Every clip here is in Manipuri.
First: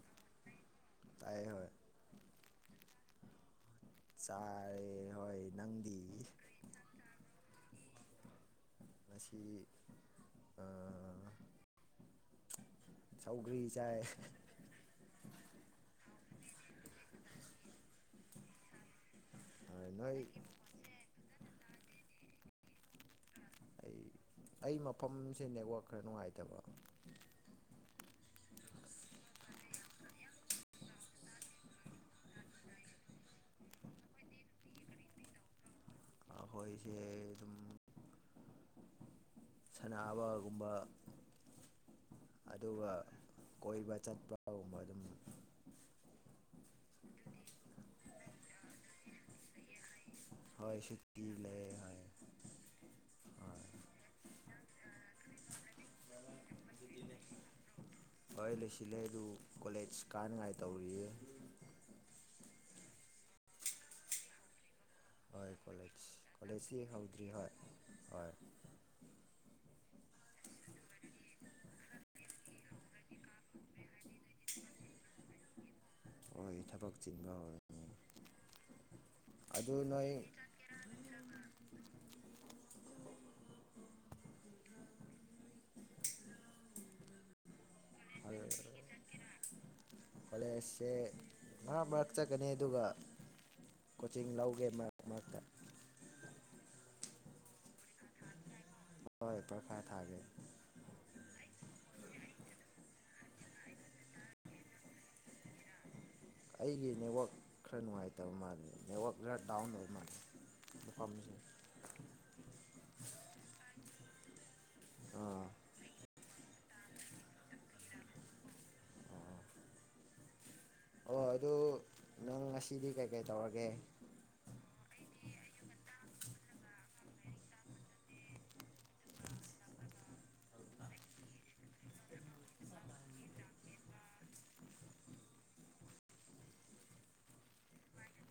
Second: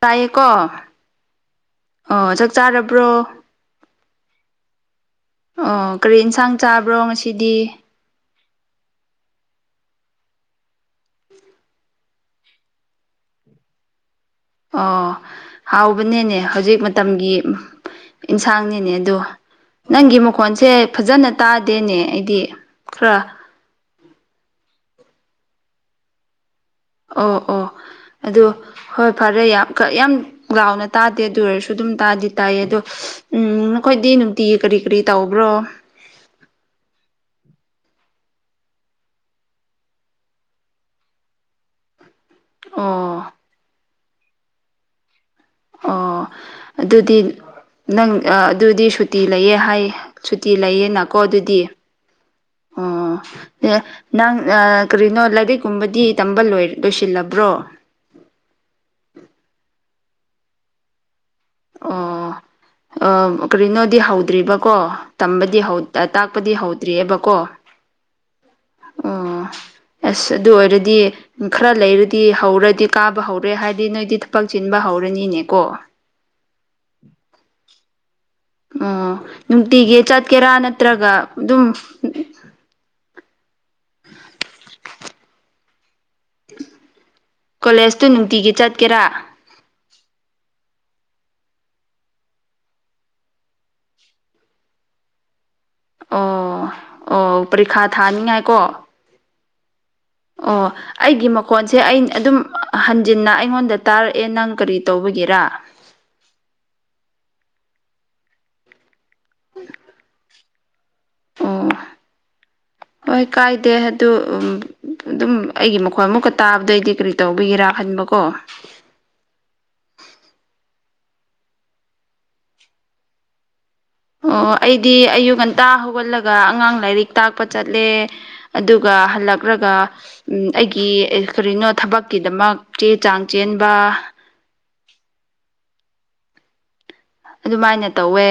ꯆꯥꯏꯌꯦꯀꯣ ꯇꯥꯏ ꯍꯣꯏ ꯑꯣ ꯆꯥꯛ ꯆꯥꯔꯕ꯭ꯔꯣ ꯆꯥꯔꯦ ꯍꯣꯏ ꯑꯣ ꯅꯪꯗꯤ ꯀꯔꯤ ꯌꯦꯟꯁꯥꯡ ꯆꯥꯕ꯭ꯔꯣ ꯉꯁꯤꯗꯤ꯫ ꯉꯁꯤ ꯑꯥ__ ꯁꯧꯒ꯭ꯔꯤ ꯆꯥꯏ ꯑꯣ ꯍꯥꯎꯕꯅꯦꯅꯦ ꯍꯧꯖꯤꯛ ꯃꯇꯝꯒꯤ ꯏꯟꯁꯥꯡꯅꯦꯅꯦ ꯑꯗꯣ ꯅꯪꯒꯤ ꯅꯣꯏ ꯃꯈꯣꯟꯁꯦ ꯐꯖꯅ ꯇꯥꯗꯦꯅꯦ ꯑꯩꯗꯤ ꯈꯔ ꯑꯩ ꯑꯩ ꯃꯐꯝꯁꯦ ꯅꯦꯠꯋꯥꯛ ꯈꯔ ꯅꯨꯡꯉꯥꯏꯇꯕ꯫ ꯑꯣ ꯑꯣ ꯑꯗꯨ ꯍꯣꯏ ꯐꯔꯦ ꯌꯥꯝ ꯌꯥꯝ ꯒꯥꯎꯅ ꯇꯥꯗꯦ ꯑꯗꯨ ꯑꯣꯏꯔꯁꯨ ꯑꯗꯨꯝ ꯇꯥꯗꯤ ꯇꯥꯏꯌꯦ ꯑꯗꯣ ꯎꯝ ꯅꯈꯣꯏꯗꯤ ꯅꯨꯡꯇꯤꯒꯤ ꯀꯔꯤ ꯀꯔꯤ ꯇꯧꯕ꯭ꯔꯣ꯫ ꯑꯩꯈꯣꯏꯁꯦ ꯑꯗꯨꯝ ꯁꯅꯥꯕꯒꯨꯝꯕ ꯑꯗꯨꯒ ꯑꯣ ꯀꯣꯏꯕ ꯆꯠꯄꯒꯨꯝꯕ ꯑꯗꯨꯝ ꯑꯣ ꯑꯗꯨꯗꯤ ꯅꯪ ꯑꯗꯨꯗꯤ ꯁꯨꯇꯤ ꯂꯩꯌꯦ ꯍꯥꯏ ꯁꯨꯇꯤ ꯍꯣꯏ ꯂꯩꯌꯦꯅꯀꯣ ꯁꯨꯇꯤ ꯑꯗꯨꯗꯤ ꯂꯩ ꯍꯣꯏ ꯑꯣ ꯍꯣꯏ ꯅꯪ ꯀꯔꯤꯅꯣ ꯂꯥꯏꯔꯤꯛ ꯀꯨꯝꯕꯗꯤ ꯇꯝꯕ ꯂꯣꯏ ꯂꯣꯏꯁꯤꯜꯂꯕ꯭ꯔꯣ꯫ ꯍꯣꯏ ꯂꯣꯏꯁꯤꯜꯂꯦ ꯑꯗꯨ ꯀꯣꯂꯦꯖ ꯀꯥꯅꯉꯥꯏ ꯇꯧꯔꯤꯌꯦ ꯑꯣ ꯀꯔꯤꯅꯣꯗꯤ ꯍꯧꯗ꯭ꯔꯤꯕꯀꯣ꯫ ꯍꯣꯏ ꯇꯝꯕꯗꯤ ꯍꯧ ꯀꯣꯂꯦꯖ ꯇꯥꯛꯄꯗꯤ ꯀꯣꯂꯦꯖꯇꯤ ꯍꯧꯗ꯭ꯔꯤ ꯍꯧꯗ꯭ꯔꯤꯑꯕꯀꯣ ꯍꯣꯏ ꯍꯣꯏ ꯑꯣ ꯑꯁ ꯑꯗꯨ ꯑꯣꯏꯔꯗꯤ꯫ ꯈꯔ ꯂꯩꯔꯗꯤ ꯍꯧꯔꯗꯤ ꯀꯥꯕ ꯍꯧꯔꯦ ꯍꯥꯏꯗꯤ ꯅꯣꯏꯗꯤ ꯊꯕꯛ ꯆꯤꯟꯕ ꯍꯧꯔꯅꯤꯅꯦꯀꯣ꯫ ꯑꯩꯈꯣꯏ ꯊꯕꯛ ꯆꯤꯟꯕ ꯍꯧꯔꯦ꯫ ꯑꯣ ꯑꯗꯨ ꯅꯨꯡꯇꯤꯒꯤ ꯅꯣꯏ ꯆꯠꯀꯦꯔꯥ ꯅꯠꯇ꯭ꯔꯒ ꯑꯗꯨꯝ [unintelligible] ꯀꯣꯂꯦꯖꯇꯨ ꯅꯨꯡꯇꯤꯒꯤ ꯆꯠꯀꯦꯔꯥ꯫ ꯀꯣꯂꯦꯖꯁꯦ ꯃꯔꯛ ꯃꯔꯛ ꯆꯠꯀꯅꯤ ꯑꯗꯨꯒ ꯀꯣꯆꯤꯡ ꯂꯧꯒꯦ ꯃꯔꯛ ꯃꯔꯛꯇ ꯑꯣ ꯑꯣ ꯄ꯭ꯔꯤꯈꯥ ꯊꯥꯅꯤꯡꯉꯥꯏꯀꯣ꯫ ꯍꯣꯏ ꯄꯔꯈꯥꯏ ꯊꯥꯒꯦ ꯑꯣ ꯑꯩꯒꯤ ꯃꯈꯣꯟꯁꯦ ꯑꯩ ꯑꯗꯨꯝ ꯍꯟꯖꯤꯟꯅ ꯑꯩꯉꯣꯟꯗ ꯇꯥꯔꯛꯑꯦ ꯅꯪ ꯀꯔꯤ ꯇꯧꯕꯒꯤꯔꯥ ꯑꯩꯒꯤ ꯅꯦꯠꯋꯥꯛ ꯈꯔ ꯅꯨꯡꯉꯥꯏꯇꯕ ꯃꯥꯜꯂꯦ ꯅꯦꯠꯋꯥꯛ ꯈꯔ ꯗꯥꯎꯟ ꯑꯣꯏꯕ ꯃꯥꯜꯂꯦ ꯃꯥꯐꯝꯁꯦ ꯑꯣ ꯍꯣꯏ ꯀꯥꯏꯗꯦ ꯑꯗꯨ ꯑꯗꯨꯝ ꯑꯥ ꯑꯩꯒꯤ ꯃꯈꯣꯏ ꯑꯃꯨꯛꯀ ꯇꯥꯕꯗꯩꯗꯤ ꯀꯔꯤ ꯇꯧꯕꯤꯒꯦꯔꯥ ꯈꯟꯕꯀꯣ ꯑꯥ ꯑꯣ ꯑꯗꯨ ꯅꯪ ꯉꯁꯤꯗꯤ ꯀꯩꯀꯩ ꯇꯧꯔꯒꯦ꯫ ꯑꯣ ꯑꯩꯗꯤ ꯑꯌꯨꯛ ꯉꯟꯇꯥ ꯍꯧꯒꯠꯂꯒ ꯑꯉꯥꯡ ꯂꯥꯏꯔꯤꯛ ꯇꯥꯛꯄ ꯆꯠꯂꯦ꯫ ꯑꯗꯨꯒ ꯍꯜꯂꯛ꯭ꯔꯒ꯫ ꯎꯝ ꯑꯩꯒꯤ ꯀꯔꯤꯅꯣ ꯊꯕꯛꯀꯤꯗꯃꯛ ꯆꯦ ꯆꯥꯡ ꯆꯦꯟꯕ꯫ ꯑꯗꯨꯃꯥꯏꯅ ꯇꯧꯋꯦ꯫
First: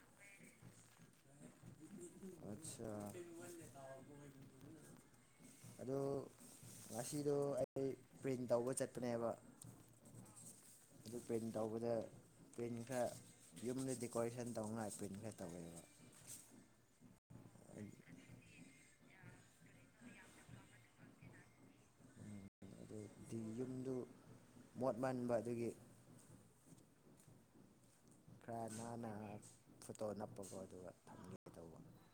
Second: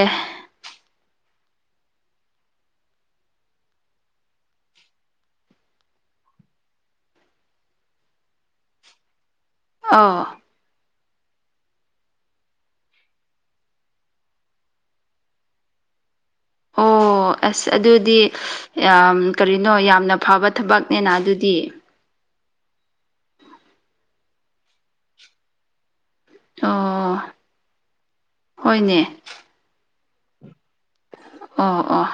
ꯑꯆꯥ [unintelligible] ꯑꯗꯨ ꯉꯁꯤꯗꯣ ꯑꯩ ꯄ꯭ꯔꯤꯟ ꯇꯧꯕ ꯆꯠꯄꯅꯦꯕ꯫ ꯑꯥ꯫ ꯑꯗꯨ ꯄ꯭ꯔꯤꯟ ꯇꯧꯕꯗ ꯄ꯭ꯔꯤꯟ ꯈꯔ ꯌꯨꯝꯗ ꯗꯦꯀꯣꯔꯦꯁꯟ ꯇꯧꯅꯉꯥꯏ ꯄ꯭ꯔꯤꯟ ꯈꯔ ꯇꯧꯋꯦꯕ꯫ ꯑꯣ ꯑꯁ ꯑꯗꯨꯗꯤ ꯀꯔꯤꯅꯣ ꯌꯥꯝꯅ ꯐꯕ ꯊꯕꯛꯅꯦꯅ ꯑꯗꯨꯗꯤ꯫ ꯑꯗꯣ ꯌꯨꯝꯗꯨ ꯃꯣꯠ ꯃꯟꯕ ꯑꯗꯨꯒꯤ꯫ ꯑꯣ ꯈꯔ ꯍꯣꯏꯅꯦ ꯅꯥꯟꯅ ꯐꯣꯇꯣ ꯅꯞꯄꯀꯣ ꯑꯗꯨꯒ ꯇꯧꯕ ꯑꯣ ꯑꯣ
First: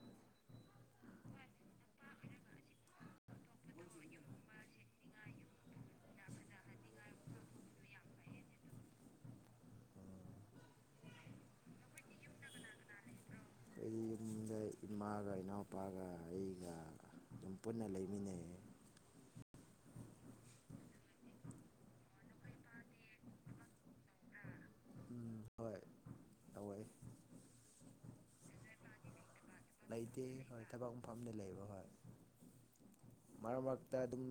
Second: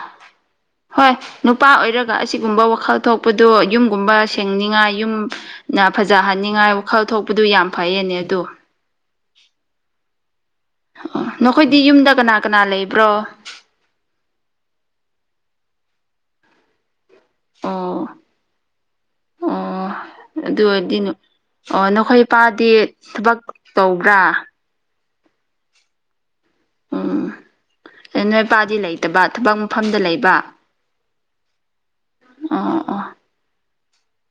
ꯍꯣꯏ ꯅꯨꯄꯥ ꯑꯣꯏꯔꯒ ꯑꯁꯤꯒꯨꯝꯕ ꯋꯥꯈꯜ ꯊꯣꯛꯄꯗꯨ ꯌꯨꯝꯒꯨꯝꯕ ꯁꯦꯡꯅꯤꯉꯥꯏ ꯌꯨꯝ ꯅ ꯐꯖꯍꯟꯅꯤꯡꯉꯥꯏ ꯋꯥꯈꯜ ꯊꯣꯛꯄꯗꯨ ꯌꯥꯝ ꯐꯩꯌꯦꯅꯦ ꯑꯗꯨ ꯑꯣ ꯅꯈꯣꯏꯗꯤ ꯌꯨꯝꯗ ꯀꯅꯥ ꯀꯅꯥ ꯂꯩꯕ꯭ꯔꯣ ꯑꯩ ꯌꯨꯝꯗꯩ ꯏꯃꯥꯒ ꯏꯅꯥꯎꯄꯥꯒ ꯑꯩꯒ ꯑꯗꯨꯝ ꯄꯨꯟꯅ ꯑꯣ ꯂꯩꯃꯤꯟꯅꯩ ꯑꯣ ꯑꯗꯨ ꯑꯣꯏꯔꯗꯤ ꯑꯣ ꯅꯈꯣꯏ ꯏꯄꯥꯗꯤ ꯊꯕꯛ ꯇꯧꯕ꯭ꯔꯥ ꯎꯝ ꯍꯣꯏ ꯇꯧꯋꯦ ꯎꯝ ꯑꯦ ꯅꯣꯏ ꯏꯄꯥꯗꯤ ꯂꯩꯇꯕ ꯊꯕꯛ ꯃꯐꯝꯗ ꯂꯩꯇꯦ ꯂꯩꯕ ꯍꯣꯏ ꯊꯕꯛ ꯃꯐꯝꯗ ꯂꯩꯕ ꯍꯣꯏ ꯑꯣ ꯑꯣ ꯃꯔꯛ ꯃꯔꯛꯇ ꯑꯗꯨꯝ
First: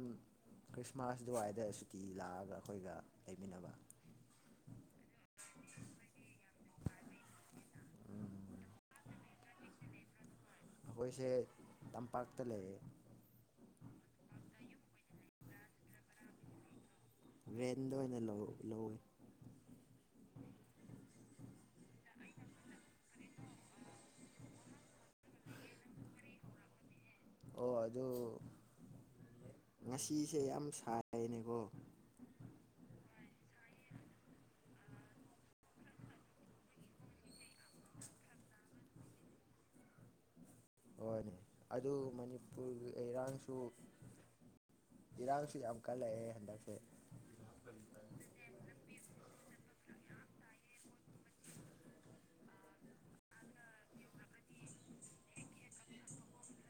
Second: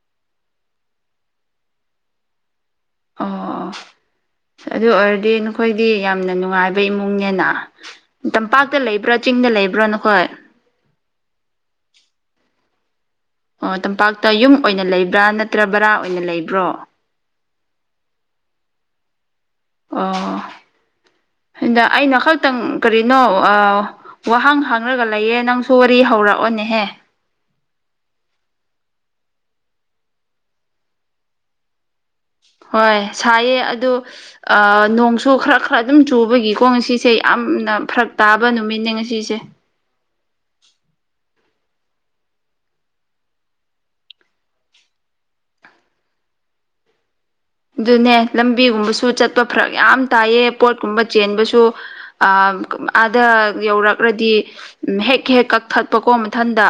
ꯈ꯭ꯔꯤꯁꯃꯥꯁ ꯑꯗꯨꯋꯥꯏꯗ ꯁꯨꯀꯤ ꯂꯥꯛꯑꯒ ꯑꯩꯈꯣꯏꯒ ꯑꯣ ꯂꯩꯃꯤꯟꯅꯕ ꯑꯗꯨ ꯑꯣꯏꯔꯗꯤ ꯅꯈꯣꯏꯗꯤ ꯌꯥꯝꯅ ꯅꯨꯡꯉꯥꯏꯕ ꯏꯃꯨꯡꯅꯦꯅ ꯎꯝ ꯇꯝꯄꯥꯛꯇ ꯂꯩꯕ꯭ꯔꯥ ꯆꯤꯡꯗ ꯂꯩꯕ꯭ꯔꯥ ꯅꯈꯣꯏ ꯑꯩꯈꯣꯏꯁꯦ ꯇꯝꯄꯥꯛꯇ ꯂꯩꯌꯦ ꯑꯣ ꯇꯝꯄꯥꯛꯇ ꯌꯨꯝ ꯑꯣꯏꯅ ꯂꯩꯕ꯭ꯔꯥ ꯅꯠꯇ꯭ꯔ ꯕꯔꯥ ꯑꯣꯏꯅ ꯂꯩꯕ꯭ꯔꯣ ꯔꯦꯟꯗ ꯑꯣꯏꯅ ꯂꯧ ꯂꯧꯋꯦ ꯑꯣ ꯍꯟꯗꯛ ꯑꯩꯅ ꯈꯛꯇꯪ ꯀꯔꯤꯅꯣ ꯑꯥ ꯋꯥꯍꯪ ꯍꯪꯔꯒ ꯂꯩꯌꯦ ꯅꯪꯁꯨ ꯋꯥꯔꯤ ꯍꯧꯔꯛꯑꯣꯅꯦꯍꯦ ꯑꯣ ꯑꯗꯨ ꯉꯁꯤꯁꯦ ꯌꯥꯝ ꯁꯥꯏꯅꯦꯀꯣ ꯍꯣꯏ ꯁꯥꯏꯌꯦ ꯑꯗꯨ ꯑꯥ ꯅꯣꯡꯁꯨ ꯈꯔ ꯈꯔ ꯑꯗꯨꯝ ꯆꯨꯕꯒꯤꯀꯣ ꯉꯁꯤꯁꯦ ꯌꯥꯝꯅ ꯐꯔꯛ ꯇꯥꯕ ꯅꯨꯃꯤꯠꯅꯦ ꯉꯁꯤꯁꯦ ꯍꯣꯏꯅꯦ ꯑꯗꯨ ꯃꯅꯤꯄꯨꯔꯒꯤ ꯏꯔꯥꯡꯁꯨ ꯏꯔꯥꯡꯁꯨ ꯌꯥꯝ ꯀꯜꯂꯛꯑꯦ ꯍꯟꯗꯛꯁꯦ ꯑꯗꯨꯅꯦ ꯂꯝꯕꯤꯒꯨꯝꯕꯁꯨ ꯆꯠꯄ ꯐꯔꯛ ꯌꯥꯝ ꯇꯥꯏꯌꯦ ꯄꯣꯠꯀꯨꯝꯕ ꯆꯦꯟꯕꯁꯨ ꯑꯥ ꯑꯥꯗ ꯌꯧꯔꯛꯔꯗꯤ ꯎꯝ ꯍꯦꯛ ꯍꯦꯛ ꯀꯛꯊꯠꯄꯀꯣ ꯃꯊꯟꯗ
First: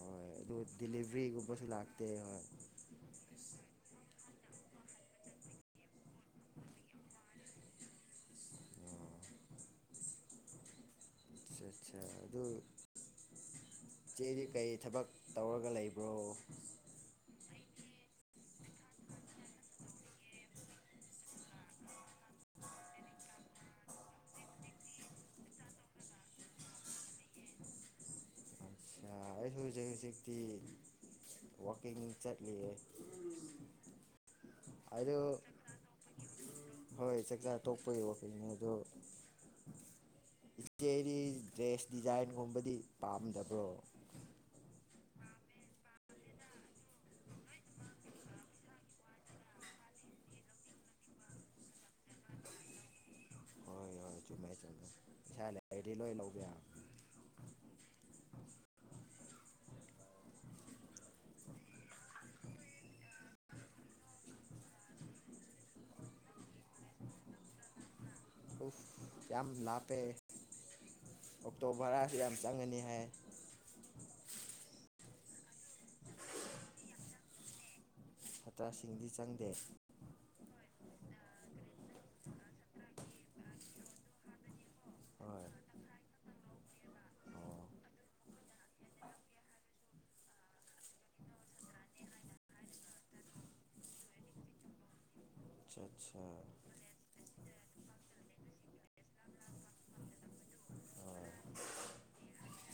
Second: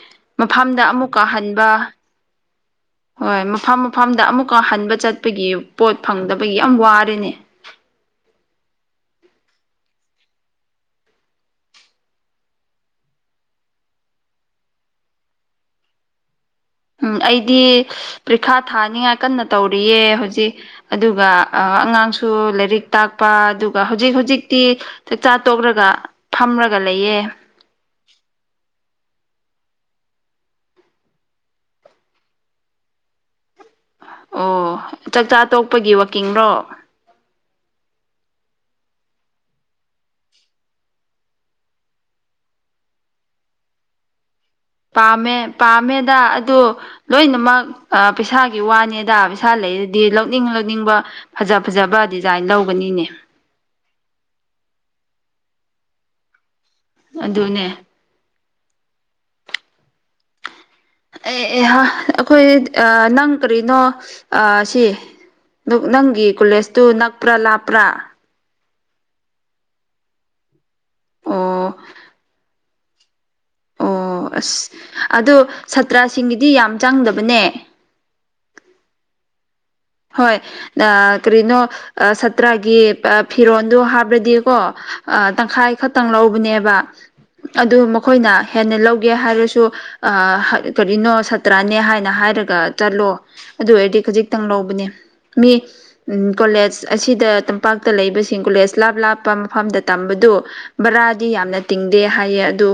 ꯍꯣꯏ ꯑꯗꯨ ꯃꯐꯝꯗ ꯑꯃꯨꯛꯀ ꯗꯤꯂꯤꯚ꯭ꯔꯤꯒꯨꯝꯕꯁꯨ ꯍꯟꯕ ꯂꯥꯛꯇꯦ ꯍꯣꯏ ꯍꯣꯏ ꯃꯐꯝ ꯃꯐꯝꯗ ꯑꯃꯨꯛꯀ ꯍꯟꯕ ꯆꯠꯄꯒꯤ ꯄꯣꯠ ꯐꯪꯗꯕꯒꯤ ꯌꯥꯝ ꯋꯥꯔꯦꯅꯦ ꯑꯠꯆꯥ ꯑꯠꯆꯥ ꯑꯗꯨ ꯏꯆꯦꯗꯤ ꯀꯔꯤ ꯊꯕꯛ ꯇꯧꯔꯒ ꯂꯩꯕ꯭ꯔꯣ ꯎꯝ ꯑꯩꯗꯤ ꯄ꯭ꯔꯤꯈꯥ ꯊꯥꯅꯤꯡꯉꯥꯏ ꯀꯟꯅ ꯇꯧꯔꯤꯌꯦ ꯍꯧꯖꯤꯛ ꯑꯗꯨꯒ ꯑ ꯑꯉꯥꯡꯁꯨ ꯂꯥꯏꯔꯤꯛ ꯇꯥꯛꯄ ꯑꯗꯨꯒ ꯍꯧꯖꯤꯛ ꯍꯧꯖꯤꯛꯇꯤ ꯆꯥꯛꯆꯥ ꯇꯣꯛꯔꯒ ꯐꯝꯔꯒ ꯂꯩꯌꯦ ꯑꯠꯆꯥ ꯑꯩꯁꯨ ꯍꯧꯖꯤꯛ ꯍꯧꯖꯤꯛꯇꯤ ꯋꯥꯛꯀꯤꯡ ꯆꯠꯂꯤꯌꯦ ꯑꯣ ꯑꯗꯣ ꯆꯥꯛꯆꯥ ꯇꯣꯛꯄꯒꯤ ꯋꯥꯛꯀꯤꯡꯔꯣ ꯍꯣꯏ ꯆꯥꯛꯆꯥ ꯇꯣꯛꯄꯒꯤ ꯋꯥꯛꯀꯤꯡꯅꯦ ꯑꯗꯣ ꯏꯆꯦꯒꯤ ꯗ꯭ꯔꯦꯁ ꯗꯤꯖꯥꯏꯟꯒꯨꯝꯕꯗꯤ ꯄꯥꯝꯗꯕ꯭ꯔꯣ ꯄꯥꯝꯃꯦ ꯄꯥꯝꯃꯦꯗ ꯑꯗꯨ ꯂꯣꯏꯅꯃꯛ ꯑꯥ ꯄꯩꯁꯥꯒꯤ ꯋꯥꯅꯦꯗ ꯄꯩꯁꯥ ꯂꯩꯔꯗꯤ ꯂꯧꯅꯤꯡ ꯂꯧꯅꯤꯡꯕ ꯐꯖ ꯐꯖꯕ ꯗꯤꯖꯥꯏꯟ ꯂꯧꯒꯅꯤꯅꯦ ꯍꯣꯏ ꯍꯣꯏ ꯆꯨꯝꯃꯦ ꯆꯨꯝꯃꯦ ꯄꯩꯁꯥ ꯂꯩꯔꯗꯤ ꯂꯣꯏ ꯂꯧꯕ ꯌꯥ ꯑꯗꯨꯅꯦ ꯑꯦ ꯍꯥ ꯑꯩꯈꯣꯏ ꯅꯪ ꯀꯔꯤꯅꯣ ꯑꯥ ꯁꯤ ꯅꯪꯒꯤ ꯀꯣꯂꯦꯖꯇꯨ ꯅꯛꯄ꯭ꯔꯥ ꯂꯥꯞꯄ꯭ꯔꯥ ꯎꯞ ꯌꯥꯝ ꯂꯥꯞꯄꯦ ꯑꯣꯛꯇꯣ ꯑꯣ ꯚꯔꯥꯁꯨ ꯌꯥꯝ ꯆꯪꯉꯅꯤ ꯍꯥꯏ ꯑꯣ ꯑꯁ ꯑꯗꯣ ꯁꯥꯇ꯭ꯔꯁꯤꯡꯒꯤꯗꯤ ꯌꯥꯝ ꯆꯪꯗꯕꯅꯦ ꯁꯥꯇ꯭ꯔꯁꯤꯡꯗꯤ ꯆꯪꯗꯦ ꯍꯣꯏ ꯑ ꯀ꯭ꯔꯤꯅꯣ ꯁꯥꯇ꯭ꯔꯒꯤ ꯐꯤꯔꯣꯟꯜꯗꯣ ꯍꯥꯞ꯭ꯔꯗꯤꯀꯣ ꯍꯣꯏ ꯇꯪꯈꯥꯏ ꯈꯛꯇꯪ ꯂꯧꯕꯅꯦꯕ ꯑꯣ ꯑꯗꯨ ꯃꯈꯣꯏꯅ ꯍꯦꯟꯅ ꯂꯧꯒꯦ ꯍꯥꯏꯔꯁꯨ ꯑ ꯀꯔꯤꯅꯣ ꯁꯥꯇ꯭ꯔꯅꯦ ꯍꯥꯏꯅ ꯍꯥꯏꯔꯒ ꯆꯠꯂꯣ ꯑꯗꯨ ꯑꯣꯏꯔꯗꯤ ꯈꯖꯤꯛꯇꯪ ꯂꯧꯕ ꯕꯅꯦ ꯃꯤ ꯑꯠꯆꯥ ꯎꯟ ꯑꯠꯆꯥ ꯀꯣꯂꯦꯖ ꯑꯁꯤꯗ ꯇꯝꯄꯥꯛꯇ ꯂꯩꯕꯁꯤꯡ ꯀꯣꯂꯦꯖ ꯂꯥꯞ ꯂꯥꯞꯄ ꯃꯐꯝꯗ ꯇꯝꯕꯗꯨ ꯕꯔꯥꯗꯤ ꯍꯣꯏ ꯌꯥꯝꯅ ꯇꯤꯡꯗꯦ ꯍꯥꯏꯌꯦ ꯑꯗꯨ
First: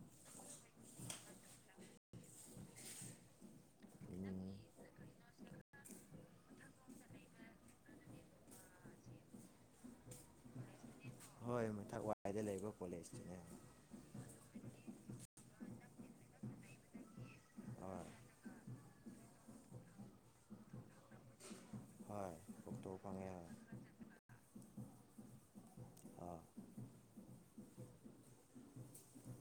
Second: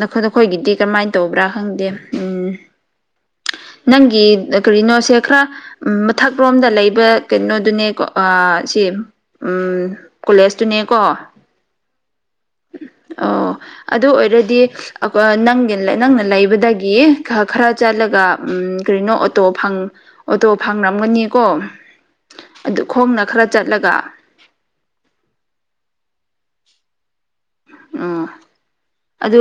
ꯅꯈꯣꯏ ꯅꯈꯣꯏꯒꯤꯗꯤ ꯀꯔꯝꯃꯥꯏꯅ ꯇꯧꯕ꯭ꯔꯥ ꯈꯪꯗꯦ ꯎꯝ ꯅꯪꯒꯤ ꯎꯝ ꯀꯔꯤꯅꯣꯁꯦ ꯈ꯭ꯔ ꯎꯝ ꯃꯊꯛꯔꯣꯝꯗ ꯂꯩꯕ ꯀꯩꯅꯣꯗꯨꯅꯦꯀꯣ ꯑ ꯁꯤ ꯎꯝ ꯀꯣꯂꯦꯖꯇꯨꯅꯦꯀꯣ ꯑꯩ ꯃꯊꯛ ꯋꯥꯏꯗ ꯂꯩ ꯑꯣ ꯑꯗꯨ ꯑꯣꯏꯔꯗꯤ ꯑ ꯑ ꯅꯪꯒꯤ ꯅ ꯅꯪꯅ ꯂꯩꯕꯗꯒꯤ ꯈꯔ ꯈꯔ ꯍꯣꯏ ꯆꯠꯂꯒ ꯎꯝ ꯀꯔꯤꯅꯣ ꯑꯣꯇꯣ ꯐꯪ ꯑꯣꯇꯣ ꯐꯪꯔꯝꯒꯅꯤꯀꯣ ꯍꯣꯏ ꯑꯗꯨ ꯄꯣꯛꯊꯣꯛ ꯈꯣꯡꯅ ꯐꯪꯉꯦ ꯈꯔ ꯍꯣꯏ ꯆꯠꯂꯒ ꯑꯥ ꯎꯝ ꯑꯗꯨ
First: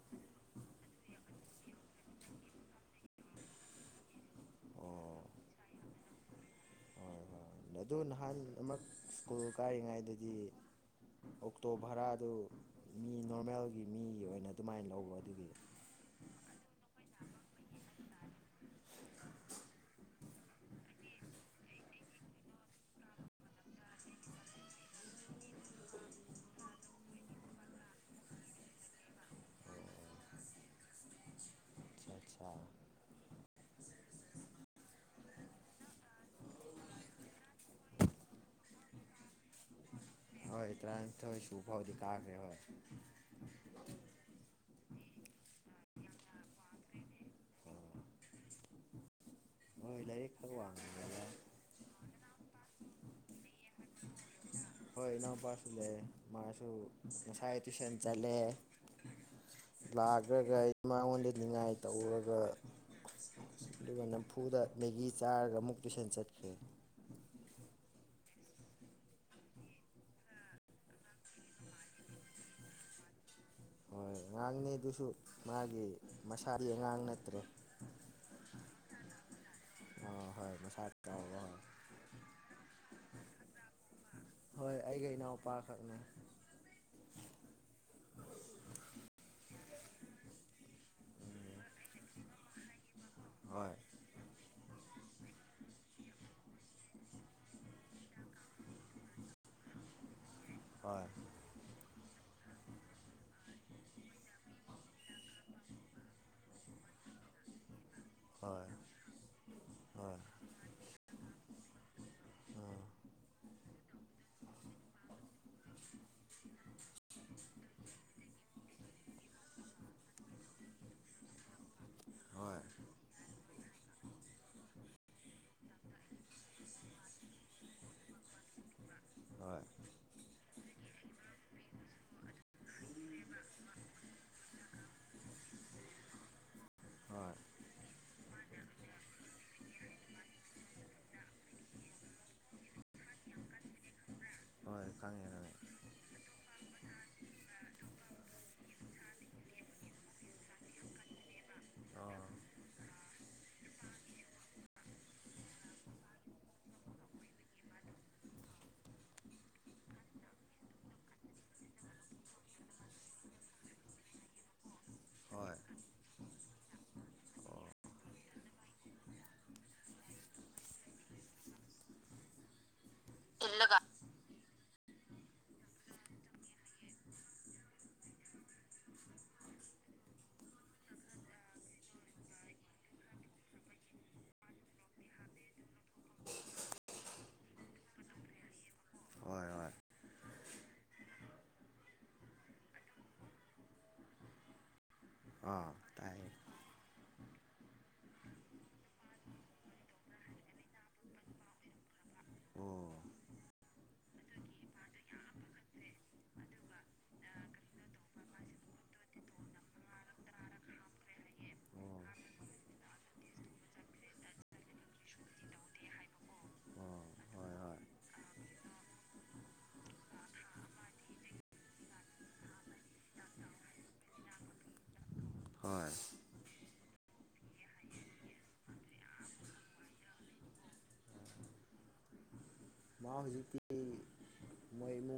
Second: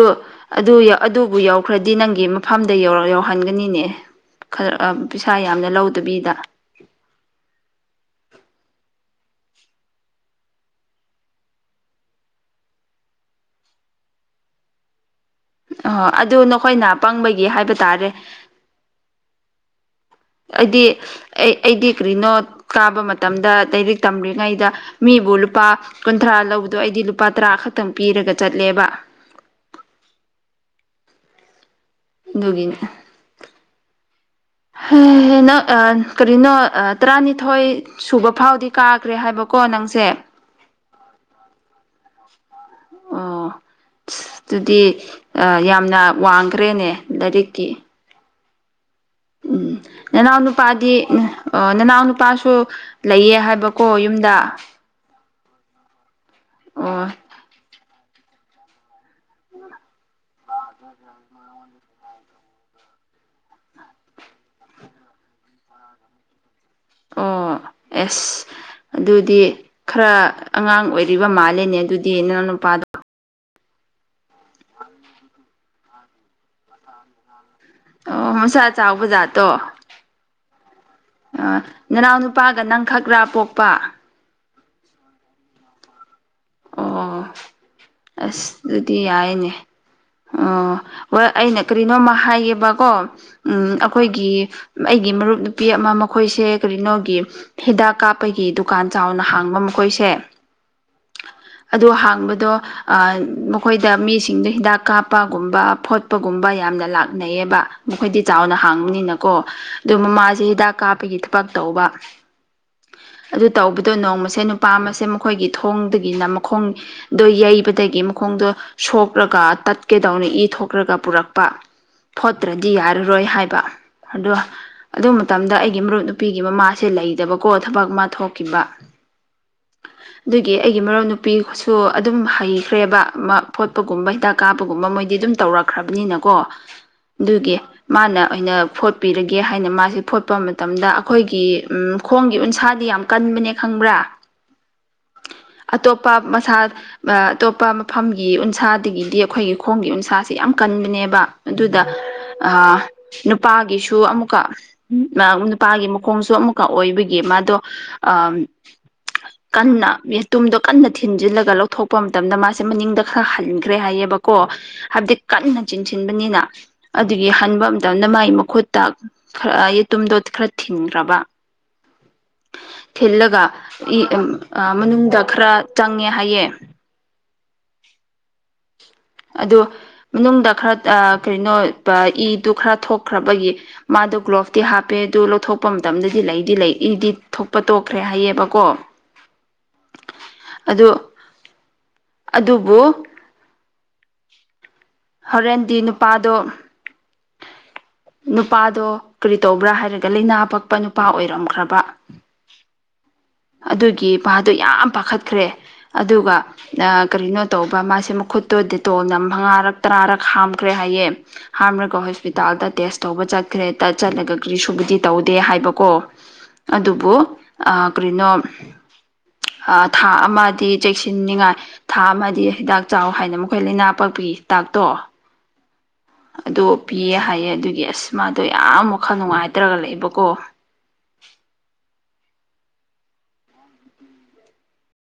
ꯑꯗꯨ ꯌ ꯑꯗꯨꯕꯨ ꯌꯎꯈ꯭ꯔꯗꯤ ꯅꯪꯒꯤ ꯃꯐꯝꯗ ꯌꯧ-ꯌꯧꯍꯟꯒꯅꯤꯅꯦ ꯈꯔ ꯑ ꯑꯣ ꯄꯩꯁꯥ ꯌꯥꯝꯅ ꯂꯧꯗꯕꯤꯗ ꯍꯣꯏ ꯍꯣꯏ ꯑꯗꯨ ꯅꯍꯥꯟ ꯑꯃꯨꯛ ꯁ꯭ꯀꯨꯜ ꯀꯥꯔꯤꯉꯩꯗꯗꯤ ꯑꯣꯛꯇꯣ ꯚꯔꯥꯗꯨ ꯃꯤ ꯅꯣꯔꯃꯦꯜꯒꯤ ꯃꯤꯒꯤ ꯑꯣꯏꯅ ꯑꯗꯨꯃꯥꯏꯅ ꯂꯧꯕ ꯑꯗꯨꯒꯤ ꯑꯣ ꯑꯗꯨ ꯅꯈꯣꯏꯅ ꯄꯪꯕꯒꯤ ꯍꯥꯏꯕ ꯇꯥꯔꯦ ꯑꯩꯗꯤ ꯑꯩ ꯑꯩꯗꯤ ꯀꯔꯤꯅꯣ ꯀꯥꯕ ꯃꯇꯝꯗ ꯂꯥꯏꯔꯤꯛ ꯇꯝꯔꯤꯉꯩꯗ ꯃꯤꯕꯨ ꯂꯨꯄꯥ ꯀꯨꯟꯊ꯭ꯔꯥ ꯂꯧꯕꯗꯣ ꯑꯩꯗꯤ ꯂꯨꯄꯥ ꯇꯔꯥ ꯈꯛꯇꯪ ꯄꯤꯔꯒ ꯆꯠꯂꯦꯕ ꯑꯆꯥ ꯍ ꯅꯪ ꯑ ꯀꯔꯤꯅꯣ ꯑ ꯇꯔꯥꯅꯤꯊꯣꯏ ꯁꯨꯕ ꯐꯥꯎꯗꯤ ꯀꯥꯈ꯭ꯔꯦ ꯍꯥꯏꯕꯀꯣ ꯅꯪꯁꯦ ꯍꯣꯏ ꯇ꯭ꯔꯥꯅꯤꯊꯣꯏ ꯁꯨ ꯐꯥꯎꯗꯤ ꯀꯥꯈꯔ꯭ꯦꯕ ꯑꯣ ꯑꯁ ꯑꯗꯨꯗꯤ ꯌꯥꯝꯅ ꯋꯥꯡꯈ꯭ꯔꯦꯅꯦ ꯂꯥꯏꯔꯤꯛꯀꯤ ꯎꯝ ꯍꯣꯏ ꯂꯥꯏꯔꯤꯛ ꯅꯅꯥꯎ ꯈꯔ ꯅꯨꯄꯥꯗꯤ ꯋꯥꯡꯉꯦ ꯑ ꯑ ꯅꯅꯥꯎ ꯅꯨꯄꯥꯁꯨ ꯂꯩꯌꯦ ꯍꯥꯏꯕꯀꯣ ꯌꯨꯝꯗ ꯍꯣꯏ ꯏꯅꯥꯎꯄꯥꯁꯨ ꯂꯩ ꯃꯥꯁꯨ ꯑꯣ ꯉꯁꯥꯏ ꯇꯨꯏꯁꯟ ꯆꯠꯂꯦ ꯂꯥꯛꯈ꯭ꯔꯒ ꯑꯩ ꯃꯉꯣꯟꯗ ꯅꯤꯡꯉꯥꯏ ꯇꯧꯔꯒ ꯑꯗꯨꯒ ꯅꯝꯐꯨꯗ ꯃꯦꯒꯤ ꯆꯥꯔꯒ ꯑꯃꯨꯛ ꯇꯨꯏꯁꯟ ꯆꯠꯈ꯭ꯔꯦ ꯑꯣ ꯑꯦꯁ ꯑꯗꯨꯗꯤ ꯈꯔ ꯑꯉꯥꯡ ꯑꯣꯏꯔꯤꯕ ꯃꯥꯜꯂꯦꯅꯦ ꯑꯗꯨꯗꯤ ꯅꯅꯎ ꯅꯨꯄꯥꯗꯣ ꯑꯉꯥꯡꯅꯦ ꯑꯗꯨꯁꯨ ꯃꯥꯒꯤ ꯃꯁꯥꯗꯤ ꯑꯉꯥꯡ ꯅꯠꯇ꯭ꯔꯦ ꯑꯣ ꯃꯁꯥ ꯆꯥꯎꯕ ꯖꯥꯠꯇꯣ ꯑꯥ ꯍꯣꯏ ꯃꯁꯥ ꯆꯥꯎꯕ ꯅꯅꯥꯎ ꯅꯨꯄꯥꯒ ꯅꯪ ꯈꯛꯔꯥ ꯄꯣꯛꯄ ꯍꯣꯏ ꯑꯩꯒ ꯏꯅꯥꯎꯄꯥꯈꯛꯅꯦ ꯑꯣ ꯑꯁ ꯑꯗꯨꯗꯤ ꯌꯥꯏꯅꯦ ꯑꯣ ꯍꯣꯏ ꯑꯩꯅ ꯀꯔꯤꯅꯣꯃ ꯍꯥꯏꯌꯦꯕꯀꯣ ꯍꯣꯏ ꯎꯝ ꯑ ꯑꯩꯈꯣꯏꯒꯤ ꯑꯩꯒꯤ ꯃꯔꯨꯞ ꯅꯨꯄꯤ ꯑꯃ ꯃꯈꯣꯏꯁꯦ ꯀꯔꯤꯅꯣꯒꯤ ꯍꯤꯗꯥꯛ ꯀꯥꯞꯄꯒꯤ ꯗꯨꯀꯥꯟ ꯆꯥꯎꯅ ꯍꯥꯡꯕ ꯃꯈꯣꯏꯁꯦ ꯍꯣꯏ ꯑꯗꯨ ꯍꯥꯡꯕꯗꯣ ꯑ ꯃꯈꯣꯏꯗ ꯃꯤꯁꯤꯡꯗꯣ ꯍꯤꯗꯥꯛ ꯀꯥꯞꯄꯒꯨꯝꯕ ꯐꯣꯠꯄꯒꯨꯝꯕ ꯌꯥꯝꯅ ꯂꯥꯛꯅꯩꯌꯦꯕ ꯃꯈꯣꯏꯗꯤ ꯆꯥꯎꯅ ꯍꯣꯏ ꯍꯥꯡꯕꯅꯤꯅꯀꯣ ꯑꯗꯨ ꯍꯣꯏ ꯃꯃꯥꯁꯦ ꯍꯤꯗꯥꯛ ꯀꯥꯞꯄꯒꯤ ꯊꯕꯛ ꯇꯧꯕ ꯎꯝ ꯑꯗꯨ ꯇꯧꯕꯗꯣ ꯅꯣꯡꯃꯁꯦ ꯅꯨꯄꯥ ꯑꯃꯁꯦ ꯃꯈꯣꯏꯒꯤ ꯊꯣꯡꯗꯒꯤꯅ ꯃꯈꯣꯡ ꯗꯣ ꯌꯩꯕꯗꯒꯤ ꯃꯈꯣꯡꯗꯣ ꯁꯣꯛꯔꯒ ꯇꯠꯀꯦꯗꯧꯅ ꯏ ꯊꯣꯛꯈ꯭ꯔꯒ ꯄꯨꯔꯛꯄ ꯍꯣꯏ ꯐꯣꯠꯇ꯭ꯔꯗꯤ ꯌꯥꯔꯔꯣꯏ ꯍꯥꯏꯕ ꯑꯗꯨ ꯑꯗꯨ ꯃꯇꯝꯗ ꯑꯩꯒꯤ ꯃꯔꯨꯞ ꯅꯨꯄꯤꯒꯤ ꯃꯃꯥꯁꯦ ꯂꯩꯗꯕꯀꯣ ꯊꯕꯛ ꯃꯥ ꯊꯣꯛꯈꯤꯕ ꯍꯣꯏ [unintelligible] [inaudible] ꯑꯗꯨꯒꯤ ꯑꯩꯒꯤ ꯃꯔꯨꯞ ꯅꯨꯄꯤꯁꯨ ꯑꯗꯨꯝ ꯍꯩꯈ꯭ꯔꯦꯕ ꯃ ꯐꯣꯠꯄꯒꯨꯝꯕ ꯍꯤꯗꯥꯛ ꯀꯥꯞꯕꯒꯨꯝꯕ ꯃꯣꯏꯗꯤ ꯑꯗꯨꯝ ꯇꯧꯔꯛ ꯈ꯭ꯔꯕꯅꯤꯅꯀꯣ ꯍꯣꯏ ꯑꯗꯨꯒꯤ ꯃꯥꯅ ꯑ ꯑꯣꯏꯅ ꯐꯣꯠꯄꯤꯔꯒꯦ ꯍꯥꯏꯅ ꯃꯥꯁꯦ ꯐꯣꯠꯄ ꯃꯇꯝꯗ ꯑꯩꯈꯣꯏꯒꯤ ꯎ ꯈꯣꯡꯒꯤ ꯎꯟꯁꯥꯗꯤ ꯌꯥꯝ ꯀꯟꯕꯅꯦ ꯈꯪꯕ꯭ꯔꯥ ꯍꯣꯏ ꯈꯪꯉꯦ ꯈꯪꯉꯦ ꯑꯇꯣꯞꯄ ꯃꯁꯥ ꯑꯇꯣꯞꯄ ꯃꯐꯝꯒꯤ ꯎꯟꯁꯥꯗꯒꯤꯗꯤ ꯑꯩꯈꯣꯏꯒꯤ ꯈꯣꯡꯒꯤ ꯎꯟꯁꯥꯁꯦ ꯌꯥꯝ ꯀꯟꯕꯅꯦꯕ ꯑꯗꯨꯗ ꯑꯣ ꯑ ꯅꯨꯄꯥꯒꯤꯁꯨ ꯑꯃꯨꯛꯀ ꯅꯨꯄꯥꯒꯤ ꯃꯈꯣꯡꯁꯨ ꯑꯃꯨꯛꯀ ꯑꯣꯏꯕꯒꯤ ꯃꯥꯗꯣ ꯀꯟꯅ ꯇꯨꯝꯗꯣ ꯀꯟꯅ ꯊꯤꯟꯖꯤꯜꯂꯒ ꯂꯧꯊꯣꯛꯄ ꯃꯇꯝꯗ ꯃꯥꯁꯦ ꯃꯅꯤꯡꯗ ꯈꯔ ꯍꯟꯈ꯭ꯔꯦ ꯍꯥꯏꯌꯦꯕꯀꯣ ꯍꯥꯏꯕꯗꯤ ꯍꯣꯏ ꯀꯟꯅ ꯆꯤꯡꯁꯤꯟꯕꯅꯤꯅ ꯑꯗꯨꯒꯤ ꯑꯣ ꯍꯟꯕ ꯃꯇꯝꯗ ꯃꯥꯒꯤ ꯃꯈꯨꯠꯇ ꯈꯔ ꯌꯦꯇꯨꯝꯗꯣ ꯈꯔ ꯊꯤꯟꯈ꯭ꯔꯕ ꯊꯤꯜꯂꯒ ꯏꯜꯂꯒ ꯃꯅꯨꯡꯗ ꯈꯔ ꯆꯪꯉꯦ ꯍꯥꯏꯌꯦꯦ ꯑꯣ ꯃꯅꯨꯡꯗ ꯈꯔ ꯀꯩꯅꯣ ꯏꯗꯨ ꯈꯔ ꯊꯣꯛꯈ꯭ꯔꯕꯒꯤ ꯃꯥꯗꯣ ꯒ꯭ꯂꯣꯞꯇꯤ ꯍꯥꯞꯄꯦ ꯑꯗꯨ ꯂꯧꯊꯣꯛꯄ ꯃꯇꯝꯗꯗꯤ ꯂꯩꯗꯤ ꯂꯩ ꯏꯗꯤ ꯊꯣꯛꯄ ꯇꯣꯛꯈ꯭ꯔꯦ ꯍꯥꯏꯑꯕꯀꯣ ꯍꯣꯏ ꯍꯣꯏ ꯑꯗꯨ ꯑꯗꯨꯕꯨ ꯑꯥ ꯍꯣꯔꯦꯟꯗꯤ ꯇꯥꯏꯌꯦ ꯅꯨꯄꯥꯗꯣ ꯅꯨꯄꯥꯗꯣ ꯀꯔꯤ ꯇꯧꯕ꯭ꯔꯥ ꯍꯥꯏꯔꯒ ꯂꯥꯏꯅꯥ ꯄꯛꯄ ꯅꯨꯄꯥ ꯑꯣꯏꯔꯝꯈ꯭ꯔꯕ ꯑꯣ ꯑꯗꯨꯒꯤ ꯄꯥꯗꯨꯣ ꯌꯥꯝ ꯄꯥꯈꯠꯈ꯭ꯔꯦ ꯑꯗꯨꯒ ꯀꯔꯤꯅꯣ ꯇꯧꯕ ꯃꯥꯁꯦ ꯃꯈꯨꯠꯇꯣ ꯗꯦꯇꯣꯜꯅ ꯃꯉꯥꯔꯛ ꯇꯔꯥꯔꯛ ꯍꯥꯝꯈ꯭ꯔꯦ ꯍꯥꯏꯌꯦ ꯍꯥꯝꯂꯒ ꯑꯣ ꯍꯣꯁꯄꯤꯇꯥꯜꯗ ꯇꯦꯁ ꯇꯧꯕ ꯆꯠꯈ꯭ꯔꯦ ꯆꯠꯂꯒ ꯀꯔꯤꯁꯨꯕꯨꯗꯤ ꯇꯧꯗꯦ ꯍꯥꯏꯕꯀꯣ ꯑꯣ ꯑꯗꯨꯕꯨ ꯍꯣꯏ ꯑ ꯍꯣꯏ ꯀꯔꯤꯅꯣ ꯊꯥ ꯑꯃꯗꯤ ꯆꯦꯛꯁꯤꯟꯅꯤꯉꯥꯏ ꯊꯥ ꯑꯃꯗꯤ ꯍꯤꯗꯥꯛ ꯆꯥꯎ ꯍꯥꯏꯅ ꯃꯈꯣꯏ ꯂꯥꯏꯅꯥ ꯄꯛꯄꯤ ꯇꯥꯛꯇꯣ ꯍꯣꯏ [inaudible] [unintelligible] ꯑꯗꯣ ꯄꯤꯌꯦ ꯍꯥꯏꯌꯦ ꯑꯗꯨꯒꯤ ꯑꯁ ꯃꯥꯗꯣ ꯌꯥꯝ ꯋꯥꯈꯜ ꯅꯨꯡꯉꯥꯏꯇꯔꯒ ꯂꯩꯕꯀꯣ ꯃꯥ ꯍꯧꯖꯤꯛꯇꯤ ꯃꯣꯏ ꯃ [inaudible]